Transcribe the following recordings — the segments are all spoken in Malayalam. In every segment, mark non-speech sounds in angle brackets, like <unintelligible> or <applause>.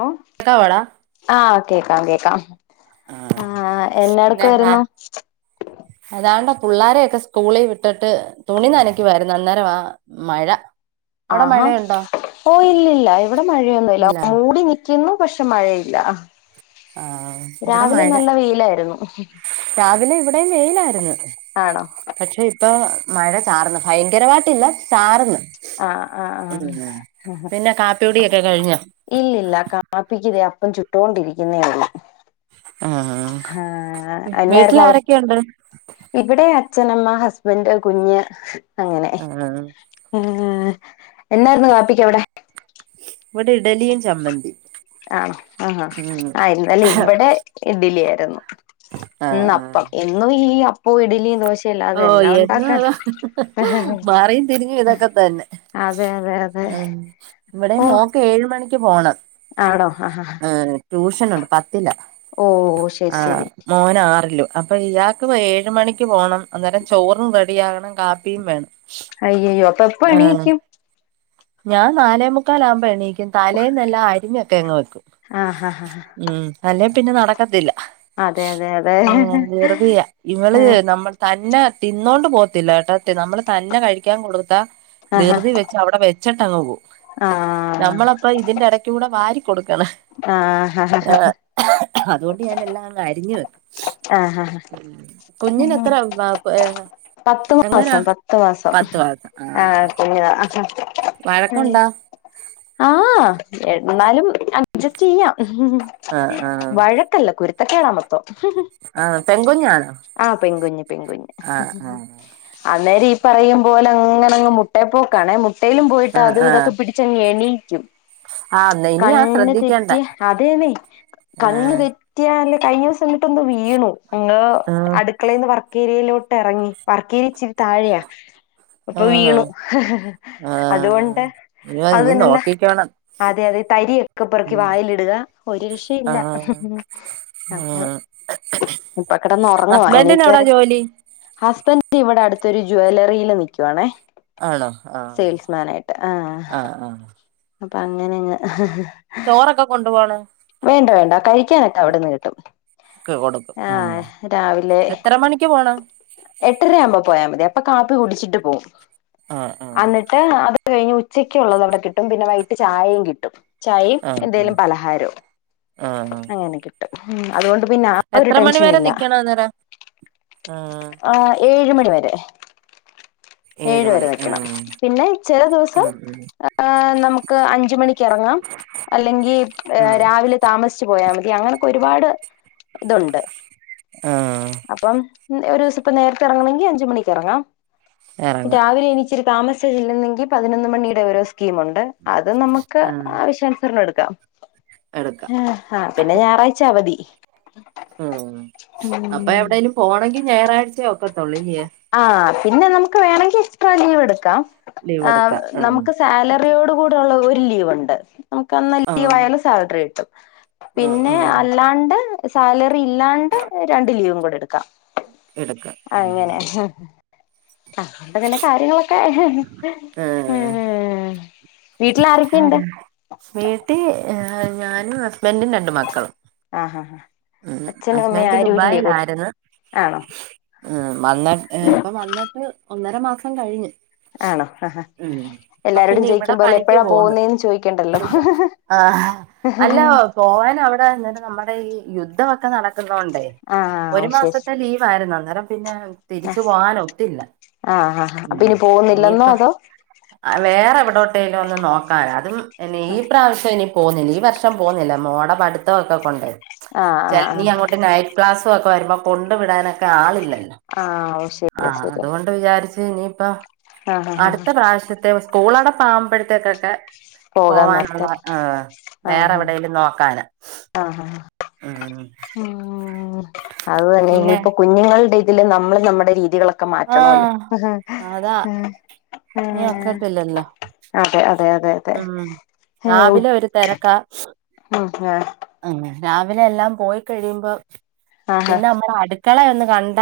ഓഹ് കേക്കാവോടാ. ആഹ് കേക്കാം കേക്കാം ആ ആഹ് എന്നാട്ക്ക് വാരുന്നു. അതാണ്ട പുള്ളാരെയൊക്കെ സ്കൂളി വിട്ടിട്ട് തുണി നനക്കുവാരുന്നു, അന്നേരവാ. മഴ അവിടെ ആഹാ മഴയുണ്ടോ ഓ ഇല്ലല്ല ഇവിടെ മഴയൊന്നുല്ല ഇല്ല മൂടി നി ക്കുന്നു പക്ഷെ മഴയില്ല. ആ ഇവിടെ രാവിലെ മഴ നല്ല വെയിലായിരുന്നു. രാവിലെ ഇവിടെയും വെയിലായിരുന്ന് ആണോ പക്ഷെ, പ്പോ മഴ ചാറ്ന്ന്, ഭയങ്കരമായിട്ടില്ല ചാറ്ന്ന്. ആഹ് ആഹ് ഉം ആഹ് പിന്നെ കാപ്പി കുടിയൊക്കെ കഴിഞ്ഞ. ഇല്ലില്ല കാപ്പിക്കിതേ അപ്പം ചുട്ടോണ്ടിരിക്കുന്നേ ഒള്ളു. ആ ഹാ.. വീട്ടിൽ എന്നായിരുന്നു അവിടെ. ആരൊക്കെയുണ്ട് ഇവിടെ അച്ഛനമ്മ ഹസ്ബന്റ് കുഞ്ഞ്. ആഹ് ഏഹ് എന്തായിരുന്നു കാപ്പിക്കവിടെ. വടെ ഇഡലിയും ചമ്മന്തി ആണോ ആഹാ ഉം ആ ഇന്നലെ ഇവടെ ഇഡ്ഡ്ലിആരുന്നു. ആ പ്പം ആ എന്നും ഈ അപ്പു ഇഡ്ലിം ദോശ് ഓഹ് എന്നുഅതാ, അതെ മാറിയും തിരിഞ്ഞു ഇതൊക്കെ തന്നെ. അതെ അതെ ഉം വടെ ഓ മോക്കേഴ് മണിക്ക് പോണം. ആണോ ഹ ഹ ഹാ. എഹ് ട്യൂഷനുണ്ട് പത്തില, ശരി ആഹ ശരി മോനാറിലും. അപ്പൊ ഇയാക്ക് പ്പ ഏഴ് മണിക്ക് പോണം, അന്നേരം ചോറും റെഡിയാകണം കാപ്പിയും വേണം. അയ്യയ്യോ അപ്പ എപ്പ ആഹ് എണീക്കും ഞാൻ നാലേ മുക്കാലാകുമ്പൊ എണീക്കും തലേന്നെല്ലാം അരിഞ്ഞൊക്കെ അങ്ങ് വെക്കും ആ ഹാ ഹാ ഉം അല്ലേ പിന്നെ നടക്കത്തില്ല അതെ അതെ അതെ ആഹ് ദിറ്തിയാ ഇവള് നമ്മ തന്നെ തിന്നോണ്ട് പോകത്തില്ല കേട്ടൊ നമ്മള് തന്നെ കഴിക്കാൻ കൊടുത്താ ദൃതി വെ ച്ച അവിടെ വെച്ചിട്ടങ്ങ് പോകും ആഹ് ഇപ്പം ഇതിന്റെടക്കൂടെ വാരി കൊടുക്കണ് ആഹ് ഹ ഹ ഹ അതുകൊണ്ട് ഞാനെല്ലാം അങ്ങ് അരിഞ്ഞ് വെക്കും ആഹ് ഹ ഹ ഉം കുഞ്ഞിനെത്ര വാ ഏഹ് ആഹ് പത്ത്മാസം പത്ത്മാസം ആഹ് കുഞ്ഞാ ഉം വഴക്കുണ്ടോ ആഹ് എന്നാലും അഡ്ജസ്റ്റെയ്യാം ആഹ് ആഹ് വഴക്കല്ല കുരുത്തക്കേടാ മൊത്തോം ആഹ് പെൺകുഞ്ഞാണോ ആഹ് പെൺകുഞ്ഞ് പെൺകുഞ്ഞ് ആഹ് ആഹ് അന്നേരം ഈ പറയും പോലങ്ങനങ്ങ് മുട്ടേ പോക്കാണെ മുട്ടേലും പോയിട്ട് ആഹ് അത് ആഹ് ഇവിടക്കെ പിടി ച്ചങ്ങെണീക്കും ആഹ് ന്ന ഇനിയാ കണ്ണ് ശ്രദ്ധിക്കേണ്ടേ തെറ്റിയാ അതേന്നെ കണ്ണ് ആഹ് തെ ഞാനില്ലേ കഴിഞ്ഞ ദിവസം എന്നിട്ടൊന്ന് വീണു എങ്ങ് ആഹ് അടുക്കളേന്ന് വർക്കേര്യലോട്ടെറങ്ങി വർക്കേര്യച്ചിരി താഴെയാ അപ്പൊ ആണോ വീണു ആഹ് അതുകൊണ്ട് അയ്യോ അത് ഇനി തന്നല്ല നോക്കിക്കോണം അതെ അതെ ഈ തരിയക്കെ പെറുക്കി ഉം വായിലിടുക ഒരു രക്ഷ ഇല്ല ആഹ് ആഹ് അഹ് ഇപ്പക്കെടന്നൊറങ്ങുവാ ഹസ്ബൻഡിന് എവിടാ എണീക്കാറായി ജോലി ഹസ്ബന്റിവിടെ അടുത്തൊരു ജ്വവല്ലറിയില് നിക്കുവാണേ ആണോ ആഹ് സെയിൽസ്മാനായിട്ട് ആഹ് ആഹ് അപ്പങ്ങനങ്ങ് ചോറൊക്കെ കൊണ്ടു പോണോ വേണ്ട വേണ്ട കഴിക്കാനക്കെ അവിട്ന്ന് കിട്ടും ക്ക് കൊടുക്കും ആഹ് രാവിലെ എത്ര മണിക്ക് പോണം എട്ടരയാമ്പോ പോയാമതി അപ്പ കാപ്പി കുടിച്ചിട്ട് പോവും ആഹ് ആഹ് അന്നി ട്ട് അത് കഴിഞ്ഞ് ഉച്ചക്കൊള്ളതവിടെ കിട്ടും പിന്നെ വൈട്ട് ചായേം കിട്ടും ചായേം ആഹ് എന്തേലും ആഹ് പലഹാരോം ആഹ് ആഹ് അതുകൊണ്ട് പിന്നെ ആ ഒരു എത്ര മണി ടെൻഷൻ വരെ ഇല്ല നിക്കണം അന്നേരം ആഹ് ആഹ് ഏഴ് മണിവരെ ഏഴ് വരെ മണി നിക്കണം ആഹ് പിന്നെ ചെല ദിവസം ആഹ് ഏഹ് നമുക്ക് അഞ്ചുമണി ക്കെറങ്ങാം അല്ലെങ്കി ഏഹ് ആഹ് രാവിലെ താമസിച്ച് പോയാമതി അങ്ങനൊക്കൊരുപാട് ഇതുണ്ട് ആഹ് അപ്പം ഉം ഒരൂസംപ്പൊ നേരത്തെ എറങ്ങണെങ്കി അഞ്ചുമണിക്കെറങ്ങാം എറങ്ങാം രാവിലെ ഇനിച്ചിരി താമസിച്ചാ ചെല്ലുന്നെങ്കി പതിനൊന്ന് മണിടെ ഓരോ സ്കീമൊണ്ട് അത് നമുക്ക് ആവശ്യാനുസരണം എടുക്കാം എട്ക്ക് ആഹ് ഹാ പിന്നെ ഞാറാഴ്ച അവധി. ഉം അപ്പൊ എവ്ടേലും പോണെങ്കി ഞായറാഴ്ച്ചെ ഒക്കത്തൊള്ളു ല്ല്യേ. ആഹ് പിന്നെ നമക്ക് വേണെങ്കി എക്സ്ട്രാ ലീവെടുക്കാം ലീവ് ആഹ് എടുക്കാം നമുക്ക് സ് സാലറിയോട് കൂടെള്ള ഒരു ലീവ്ണ്ട് നമുക്കന്ന് ആഹ് ലീവായാലും സാലറി കിട്ടും. ആഹ് പിന്നെ ആഹ് അല്ലാണ്ട്. സാലറി ഇല്ലാണ്ട് രണ്ട് ലീവും കൂട എടുക്കാം എടുക്കാം അങ്ങനെ. അതൊണ്ടങ്ങനെ കാര്യങ്ങളൊക്കെ വീട്ടിൽ ആരൊക്കെയുണ്ട് താരാ വീട്ടീ ഞാനും ഹസ്ബന്റും രണ്ട് മക്കളും. ആഹ്, ഹാ, ഹാ. ഉം അസ്ബന്റ് ദുബായിലായിര്ന്ന്. ആണോ ഉം വന്ന് ഇപ്പൊ വന്നിട്ട് ഒന്നര മാസം കഴിഞ്ഞ്. ആണോ ആഹ. ഉം ഇപ്പൊ എല്ലാരോടും പിന്നെ ഇവിടെ ചോയിക്കുമ്പോലെ പണിക്ക് എപ്പഴാ പോന്ന് പോകുന്നേന്ന് ചോയ്ക്കണ്ടലൊ. പോവാന അവ്ടെ അന്നേരം നമ്മടെ ഈ യുദ്ധ ഒക്ക നട ക്ക്ന്നോണ്ടേ ആഹ് ഓ ഒരു ശരി മാസത്തെ ലീവായിരുന്നു അന്നേരം. പിന്നെ തിരിച്ചു പോവാനൊത്തില്ല ആഹ് ഹാ ഹാ അപ്പൊ ഉം ഇനി പോകുന്നില്ലെന്നോ ഇനിയിപ്പൊ. അതോ വേറെ എവിടോട്ടേലും ഒന്ന് നോക്കാനാ അതും എനി ഈ പ്രാവശ്യം ഇനി പോവുന്നില്ല ഈ വർഷം പോവുന്നില്ല മോടെ പടുത്തം ഒക്ക കൊണ്ടേ ആഹ് ചെ ആഹ് നി ആഹ് അങ്ങോട്ട് നൈ ക്ലാസ്സു ഒക്കെ വരുമ്പൊ കൊണ്ടു വിടാനൊക്കെ ആളില്ലല്ലൊ. ആഹ്. ശരി ആഹ് ശരി അതോണ്ട് വിചാരിച്ച് ഇനിയിപ്പ ആഹ് ഹാ ഹാ അടുത്ത പ്രാവശ്യ ത്തെ സ്കൂളടപ്പാവുമ്പഴ്ത്തേകൊക്കെ പോകാന്ന് പോവാന്ള്ള ഓർത്തല്ലേ ആഹ് വേറെ ഹാ എവ്ടേലും നോക്കാന്. ആഹ്, ആഹ്. ആഹ്. ഉം അത് തന്നെ പിന്നെ ഇനിയിപ്പൊ കുഞ്ഞുങ്ങൾടെ ഇതില് നമ്മള് നമ്മൾടെ രീതികള ക്കെ മാറ്റണോല്ലൊ. ആഹ് അതാ ഏഹ് ഇനി ഒക്കത്തില്ലല്ലോ അതെ, അതെ, അതെ, അതെ. ഉം രാവിലെ ഒര് തെരക്കാ. ഉം <unintelligible> ആഹ് രാവിലെ എല്ലാം പോയി കഴിയുമ്പൊ ആഹ് പിന്നെ നമ്മള അടുക്കള ഒന്ന് കണ്ട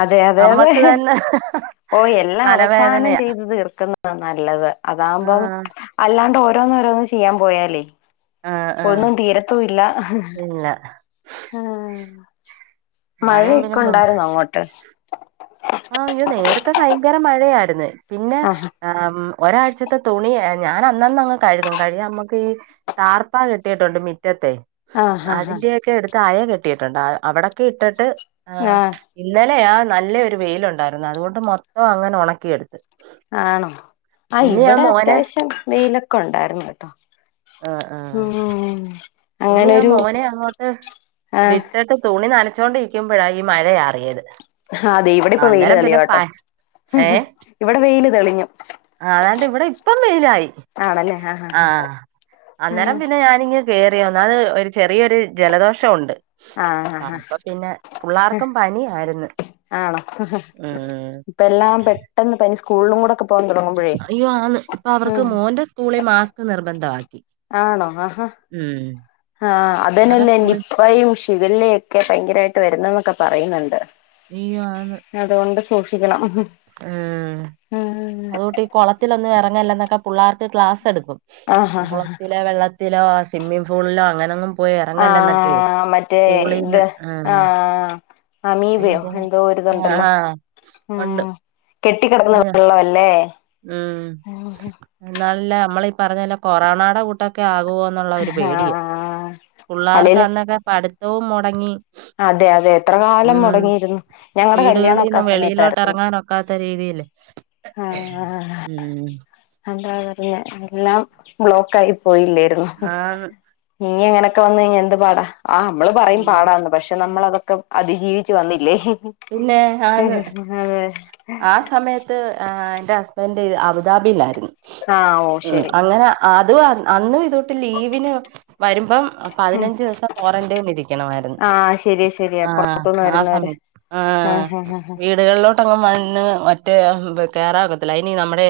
അതെ അതെ അതെ ആഹ് ഓഹ് എല്ലാം അവസാനം ചെയ്ത് തീർക്ക്ന്നത നല്ലത് അതാവുമ്പം ആഹ് അല്ലാണ്ട് ഓരോന്നോരോന്ന് ചിയ്യാൻ പോയാലെ ആഹ് ആഹ് ഒന്നും തീരത്തുവില്ല ആഹ് ഇല്ല മഴ ഞാനും ഒക്കെ ഒണ്ടാര്ന്നൊ അങ്ങോട്ട് ആഹ് അയ്യൊ നേരത്തെ ഭയങ്കര മഴയായിരുന്നു പിന്നെ ആഹ് ഒരാഴ്ചത്ത തുണി ഞാന് അന്നന്നങ്ങ് കഴുകും കഴിഞ്ഞ നമ്മക്കീ ട്ടാർപ്പ കെട്ടിയിട്ടുണ്ട് മിറ്റത്തെ ആഹ് ആഹ് അതിന്റെയൊക്കെ അടുത്ത് അയ കെട്ടിയിട്ടുണ്ട് അവിടൊക്കെ ഇട്ടിട്ട് ആഹ് ഇന്നലെയാ നല്ലൊരു വെയിലുണ്ടായിരുന്നു അതുകൊണ്ട് മൊത്തം അങ്ങനെ ഒണക്കിയെടുത്ത് ആണോ ആഹ് ഇവ്ടെ അത്യാവശ്യം വെയിലൊക്ക ഒണ്ടായിരുന്നു കെട്ടോ ആഹ് ആഹ് ഇന്ന് ഞാൻ അങ്ങനൊരു മോനെ അങ്ങോട്ട് ആഹ് വിട്ടിട്ട് തുണി നനച്ചോണ്ടിരിക്കുമ്പഴ ഈ മഴ ചാറിയത് ആഹ് അതെ ഇവെടെ ഇപ്പൊ വെയില് തെളിയുവാട്ടൊ ഇവടെ വെയില് തെളിഞ്ഞു ആഹ് അതാണ്ട് ഇവെടെ ഇപ്പം വെയിലായി ആഹ് അന്നേരം ആഹ് പിന്നെ ഞാനിങ്ങ് കേറിയൊന്ന് അത് ഒരു ചെറിയൊരു ജലദോഷം ഒണ്ട് ആഹ് അപ്പൊ പിന്നെ ആഹ് പുള്ളാർക്കും പനി ആയിരുന്നു ആണോ ഉം ഇപ്പ എല്ലാം പെട്ടെന്ന് പനി സ്കൂളിലും കൂടെക്കെ പോകാൻ തുടങ്ങുമ്പോഴേ അയ്യോ ആന്ന് ഇപ്പൊ അവർക്ക് മോന്റെ സ്കൂളിൽ മാസ്ക് നിർബന്ധായി ആണോ ആഹാ ആഹ് അവരെ അതെന്നെല്ലേ സ്കൂളിൽ ഇനിയിപ്പൊ നിപയും ശിവല്ലയും ഒക്കെ ഭയങ്കരമായിട്ട് വെരുന്നു എന്നൊക്കെ പറയുന്നുണ്ട് അയ്യോ ആന്ന് അതുകൊണ്ട് സൂക്ഷിക്കണം ഉം ആഹ് അതുകൂട്ടി കാെളത്തിലൊന്നും എറങ്ങല്ലെ എന്നൊക്കെ പുള്ളേർക്ക് ക്ലാസ് എട്ക്കും ആഹ് ആഹ് കുളത്തിലോ വെള്ളത്തിലോ സ്വിമ്മിംഗ് ഫൂളിലോ അങ്ങനെ ഒന്നും ആഹ് മറ്റേ ഇത് ആഹ് അമീബയോ ഭയങ്കര എന്തോ ഒര്ഇത് ആഹ് ഇണ്ടല്ലോ ആഹ് ഉം ഉണ്ട് കെട്ടി കെടക്കുന്ന വെള്ളവല്ലേ ഉം ആഹ് എന്നാലെല്ലാ നമ്മള് ഈ പറഞ്ഞ എല്ലാം കൊറോണാടെ കൂട്ടൊക്കെ ആകോ നുള്ള ഒരു പേടിയായ് പുള്ളേർക്ക് അല്ലേലും അന്നൊക്കെ പഠിത്തവും മൊടങ്ങി അതെ അതെ എത്ര കാലം മൊടങ്ങി ഇരുന്നു ഞങ്ങടെ കല്യാണം ഒക്കെ വീടുകളീന്ന് ആ സമയത്തായിരുന്നു വെളിയിലോട്ട് എറങ്ങാനൊക്കാത്ത രീതിയില് ആഹ് ഉം എന്താ പറയാ എല്ലാം ബ്ലോക്ക് ആയി പോയില്ലേ ഇട്ട്ക്കുണു ആന്ന്. ഇഞ്ഞ് ഇങ്ങനെക്കെ വന്ന് കഴിഞ്ഞാ എന്ത് പാടാ ആഹ് ഇമ്മള് പറയും മ്മ്. പാടാന്ന് പക്ഷെ നമ്മളതൊ ക്കം അതിജീവിച്ചു വന്നില്ലേ പിന്നെ ആന്ന്. അതെ ആ സമയത്ത് ഹ് എന്റെ ഹസ്ബെന്റ് അബുദാബിയിലായിരുന്നു ആഹ് ഓ ശരി അങ്ങനാ ആഹ് അത് വന്ന് അന്നും ഇതൊട്ട് ലീവിന് വരുമ്പം ഉം പതിനഞ്ച് ദിവസം ക്വാറന്റൈൻ ഇരിക്കണമായിരുന്നു ആഹ് ശരിയാ ശരിയാ ആഹ് പുറത്തുന്ന് ആ വരുന്നവര് സമയത്ത് ആഹ് വീടുകളിലോട്ടങ്ങും വന്ന് മറ്റേ ഹ്ബ് കേറാനൊക്കത്തില്ല ഇനി നമ്മടെ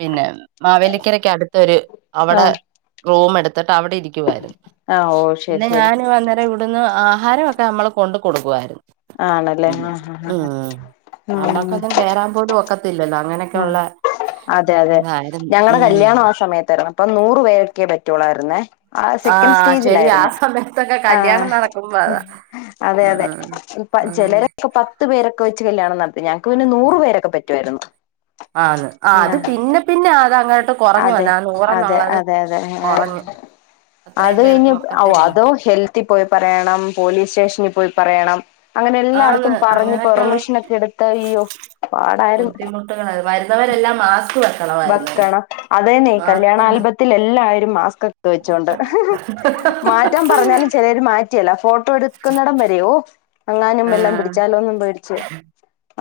പിന്നെ മാവേലിക്കരക്ക് അട്ത്തൊര് അവടെ ആഹ് റൂം എട്ത്ത്ട്ട് അവടെ ഇരിക്കുവായിരുന്നു ആഹ് ഓ ശരി പിന്നെ ശരി ഞാന് അന്നേരം ഇ വിടുന്ന് ആഹാരവൊക്കെ അമ്മള് കൊണ്ട് കൊടുക്കുവായിരുന്നു ആണല്ലേ ഉം ആഹ് ആഹ് ആഹ് ഉം ആഹ് നമ്മക്കൊന്നും <unintelligible> കേറാൻ പോലും ഒക്കത്തില്ലല്ലോ അങ്ങനെ ആഹ് അതെ അതെ ഞങ്ങടെ ഉം കല്യാണും ആ സമയത്തായിരുന്നു അപ്പം നൂറു പേർക്കെ പറ്റുള്ളായിരുന്നേ ആഹ് സെക്കൻഡ്സ് ശരി ആ സ്റ്റേജിലായിരുന്നു സമയത്തൊക്കെ കല്യാണം ആഹ് നടക്കുമ്പോ അതാ അതെ അതെ ഉം പ ഉം ചെലരൊക്കെ പത്ത് പേരൊക്കെ വെച്ച് കല്യാണം നടത്തി ഞങ്ങക്ക് പിന്നെ നൂറ് പേരൊക്കെ പറ്റു വായിരുന്നു ആന്ന് ആഹ് അത് പിന്നെ പിന്നെ അതങ്ങ ട്ട് കൊറഞ്ഞ് അതെ വന്ന് ആ അതെ നൂറെന്നുള്ളത് അതെ അതെ കൊറഞ്ഞ് അത് കയിഞ്ഞ് ഔ അതോ ഹെൽത്തിപ്പോയി പറയണം പോലീസ് സ്റ്റേഷനിൽ പോയി പറയണം അങ്ങനെ ആന്ന് എല്ലാട്ത്തും പറഞ്ഞ് അങ്ങനെയൊക്കെയുള്ള പെർമിഷ്നൊക്കെ ഇട്ത്ത് അയ്യാെ പാടായിരുന്നു ഇട്ട്ക്ക്ണത് വരുന്നവരെല്ലാം മാസ്ക് വെ വെക്കണം അതെന്നേയ് കല്യാണ ആൽബത് ത്തിലെല്ലാരും മാസ്ക്കെട്ത്ത് വെച്ചോണ്ട് മാറ്റാൻ പറഞ്ഞാലും ചെലോര് മാ റ്റിയെല്ല ഫോട്ടോ എട്ക്ക്ന്നെടം വരെയും ഓ അങ്ങാനുമ്പല്ലോം ആഹ് പിടിച്ചാലോന്നും പേടിച്ച്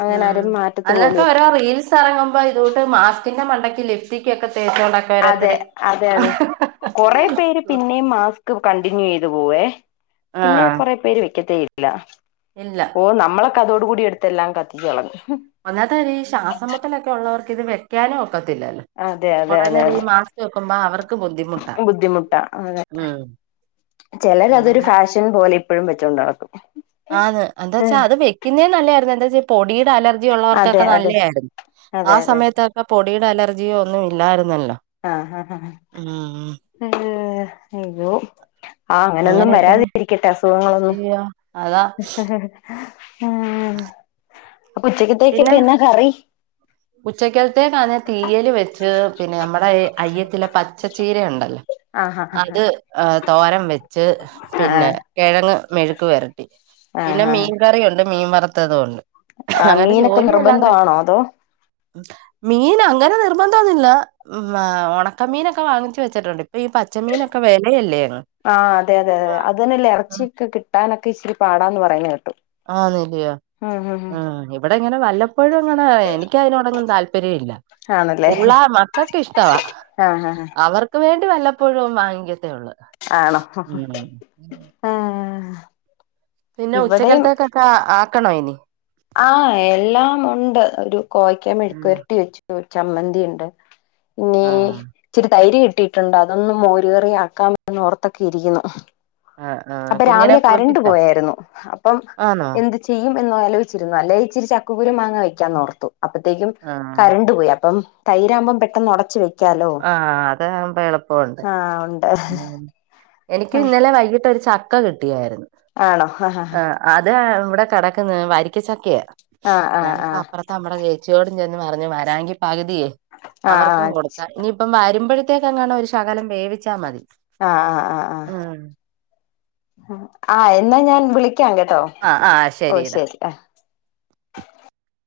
അങ്ങനെ ഉം ആരും മാറ്റത്ത് അതിനൊക്കെ പോലുവ ഓരോ റീൽസ് സറങ്ങുമ്പ ഇത് കൂട്ട് മാസ്കിന്റെ മണ്ടക്ക് ലിഫ്റ്റിക്കൊക്കെ തേച്ചോണ്ടാ അതെ അതെ അതെ കൊറേ പേര് പിന്നേം മാസ്ക് കണ്ടിന്യൂയ്തു പോവേ പിന്നെ ആഹ് കൊറെ പേര് വെക്കത്തേയില്ല. ഇല്ല. ഓഹ നമ്മളൊക്ക അതോട് കൂടി എടുത്തെല്ലാം കത്തിച്ച് കളഞ്ഞു. ഒന്നാത്തെ കാര്യം ഈ ശ്വാസമ്മുട്ടലോ ഒക്കെ ഒള്ളവർക്കിത് വെക്കാനും ഒക്കത്തില്ലല്ലോ. അതെ അതെ കൊറേ അതെ അതെ നേേരം ഈ മാസ്ക്ക് വെക്കുമ്പ അവർക്ക് ബുദ്ധിമുട്ടാ ഉം. ചെലര് അതൊരു അങ്ങനെ ഫാഷൻ പോലെ ഇപ്പഴും വെച്ചോണ്ട് നടക്കും. ആന്ന് എന്താച്ചാ അത് വെക്കുന്നേ നല്ലയായിരുന്നു എന്താച്ചാ ഈ പൊടിയുടെ അലർജി അതെ ഉള്ളവർക്കൊക്കെ അതെ നല്ലയായിയിരുന്നു. ആ അതെ അതെ സമയത്തൊക്കെ പൊടിയുടെ അലർജിയോ ഒന്നും ഇല്ലായിരുന്നല്ലോ. ആഹ് ആഹ് ഹ മ്മ്. ഹ എന്തോ ആഹ് അങ്ങനൊന്നും അങ്ങനെ എന്തുമ്മേ വരാതിരിക്കട്ടെ അസുഖങ്ങളൊന്നും. ചെയ്യാ? അതാ. ഉം അപ്പ ഉച്ചയ്ക്കത്തേക്ക്‌ ഒക്കെ എന്നാ കറി? ഉച്ചക്കേൽത്തേക്കാന്നെ തീയല് വെച്ച്. പിന്നെ നമ്മടെ അയ്യത്തിലെ പച്ചച്ചീരയൊണ്ടല്ലോ. ആഹ് ആഹ് ആഹ് അത് തോരൻ വെച്ച് പിന്നെ ആഹ് കെഴങ്ങ് മെഴുക്ക് വരട്ടി പിന്നെ ആഹ് ആഹ് മീൻകറിയുണ്ട് മീൻ വറുത്തതും ഉണ്ട്. അങ്ങനെ ജോലിയെല്ലാം കഴി ആതോ മീൻ അങ്ങനെ നിർബന്ധൊന്നില്ല. മ ഉണക്കമീനൊക്കെ വാങ്ങിച്ച് വെച്ചിട്ടുണ്ട് ഇപ്പൊ ഈ പച്ചമീനൊക്കെ വെലയല്ലേന്ന്. ആഹ് അതെ അതെ അതെ അതന്നെല്ലേ എറച്ചിയൊക്കെ കിട്ടാനൊക്കെ ഇച്ചിരി പാടാന്ന് പറയുന്നെ കേട്ടു. ആന്നില്ലിയോ. ഉം ഉം ഉം ആഹ് ഇവടെ ഇങ്ങനെ വല്ലപ്പോഴും ഇങ്ങനെ എനിക്ക് അതിനോടങ്ങും താല്പര്യം ഇല്ല. ആണല്ലേ പുള്ളാ മക്കക്ക്‌ ഇഷ്ടവാ. ആഹ് ഹ ഹ. ക്ക് വേണ്ടി വല്ലപ്പോഴും വാങ്ങിക്കത്തേ ഒള്ള്. ആണോ? പിന്നെ ഇവിടെയും ഉച്ചക്കലത്തേക്കൊക്കെ ആക്കണം ഇനി. ആഹ് എല്ലാമൊണ്ട് ഒരു കോയക്ക മെഴുക്കു ആഹ് വരട്ടി വെച്ചു. ചമ്മന്തി ഉണ്ട് ഇനീ ആഹ് ഇച്ചിരി തൈര് കിട്ടിയിട്ടുണ്ട്. അതൊന്ന് മോരുകറി ആക്കാം എന്ന് ഓർത്തൊക്കെ ഇരിക്ക്‌ന്നു. ആഹ് ആഹ് അപ്പൊ കുഞ്ഞിനെ രാവിലെ കരണ്ട് കുളിപ്പിച്ചോ? പോയാരുന്നു അപ്പം ആന്നോ? എന്ത് ചെയ്യും എന്നാലോയിച്ചിരുന്നു അല്ലേ ഇച്ചിരി ചക്കക്കുരൂം മാങ്ങ വെയ്ക്കാന്നോർത്തു. അപ്പത്തേക്കും ആഹ് കരണ്ട് പോയി അപ്പം തൈര് ആമ്പം പെട്ടെന്ന് ഉടച്ച് വെ ആഹ് അതാകുമ്പ എളുപ്പവുണ്ട്. ആ ഉണ്ട് ഉം എനിക്ക് ഇന്നലെ വൈകിട്ടൊരു ച ക്ക കിട്ടിയാരുന്നു. ആണോ ഹ ഹ ഹാ അതെ ഇവിടെ കെടക്കുന്ന് വരിക്കച്ചക്കയ ആ ആ ആ ഞാനിപ്പോ അപ്പറ ത്തമ്മടെ ചേച്ചിയോടും ചെന്ന് പറഞ്ഞ് വരാം എങ്കി പകുതിയേ ആ ആ അവർക്കും കൊടു ഇനിയിപ്പം വരുമ്പോഴത്തേക്ക്‌ എങ്ങാണോ ഒരു ശകലം വേവിച്ച മതി. ആഹ് ആഹ് ആഹ് ഉം ആഹ് ആഹ് എന്നാ ഞാൻ വിളിക്കാം കേട്ടോ. ആഹ് ആഹ് ശരി ഡാ. ആഹ്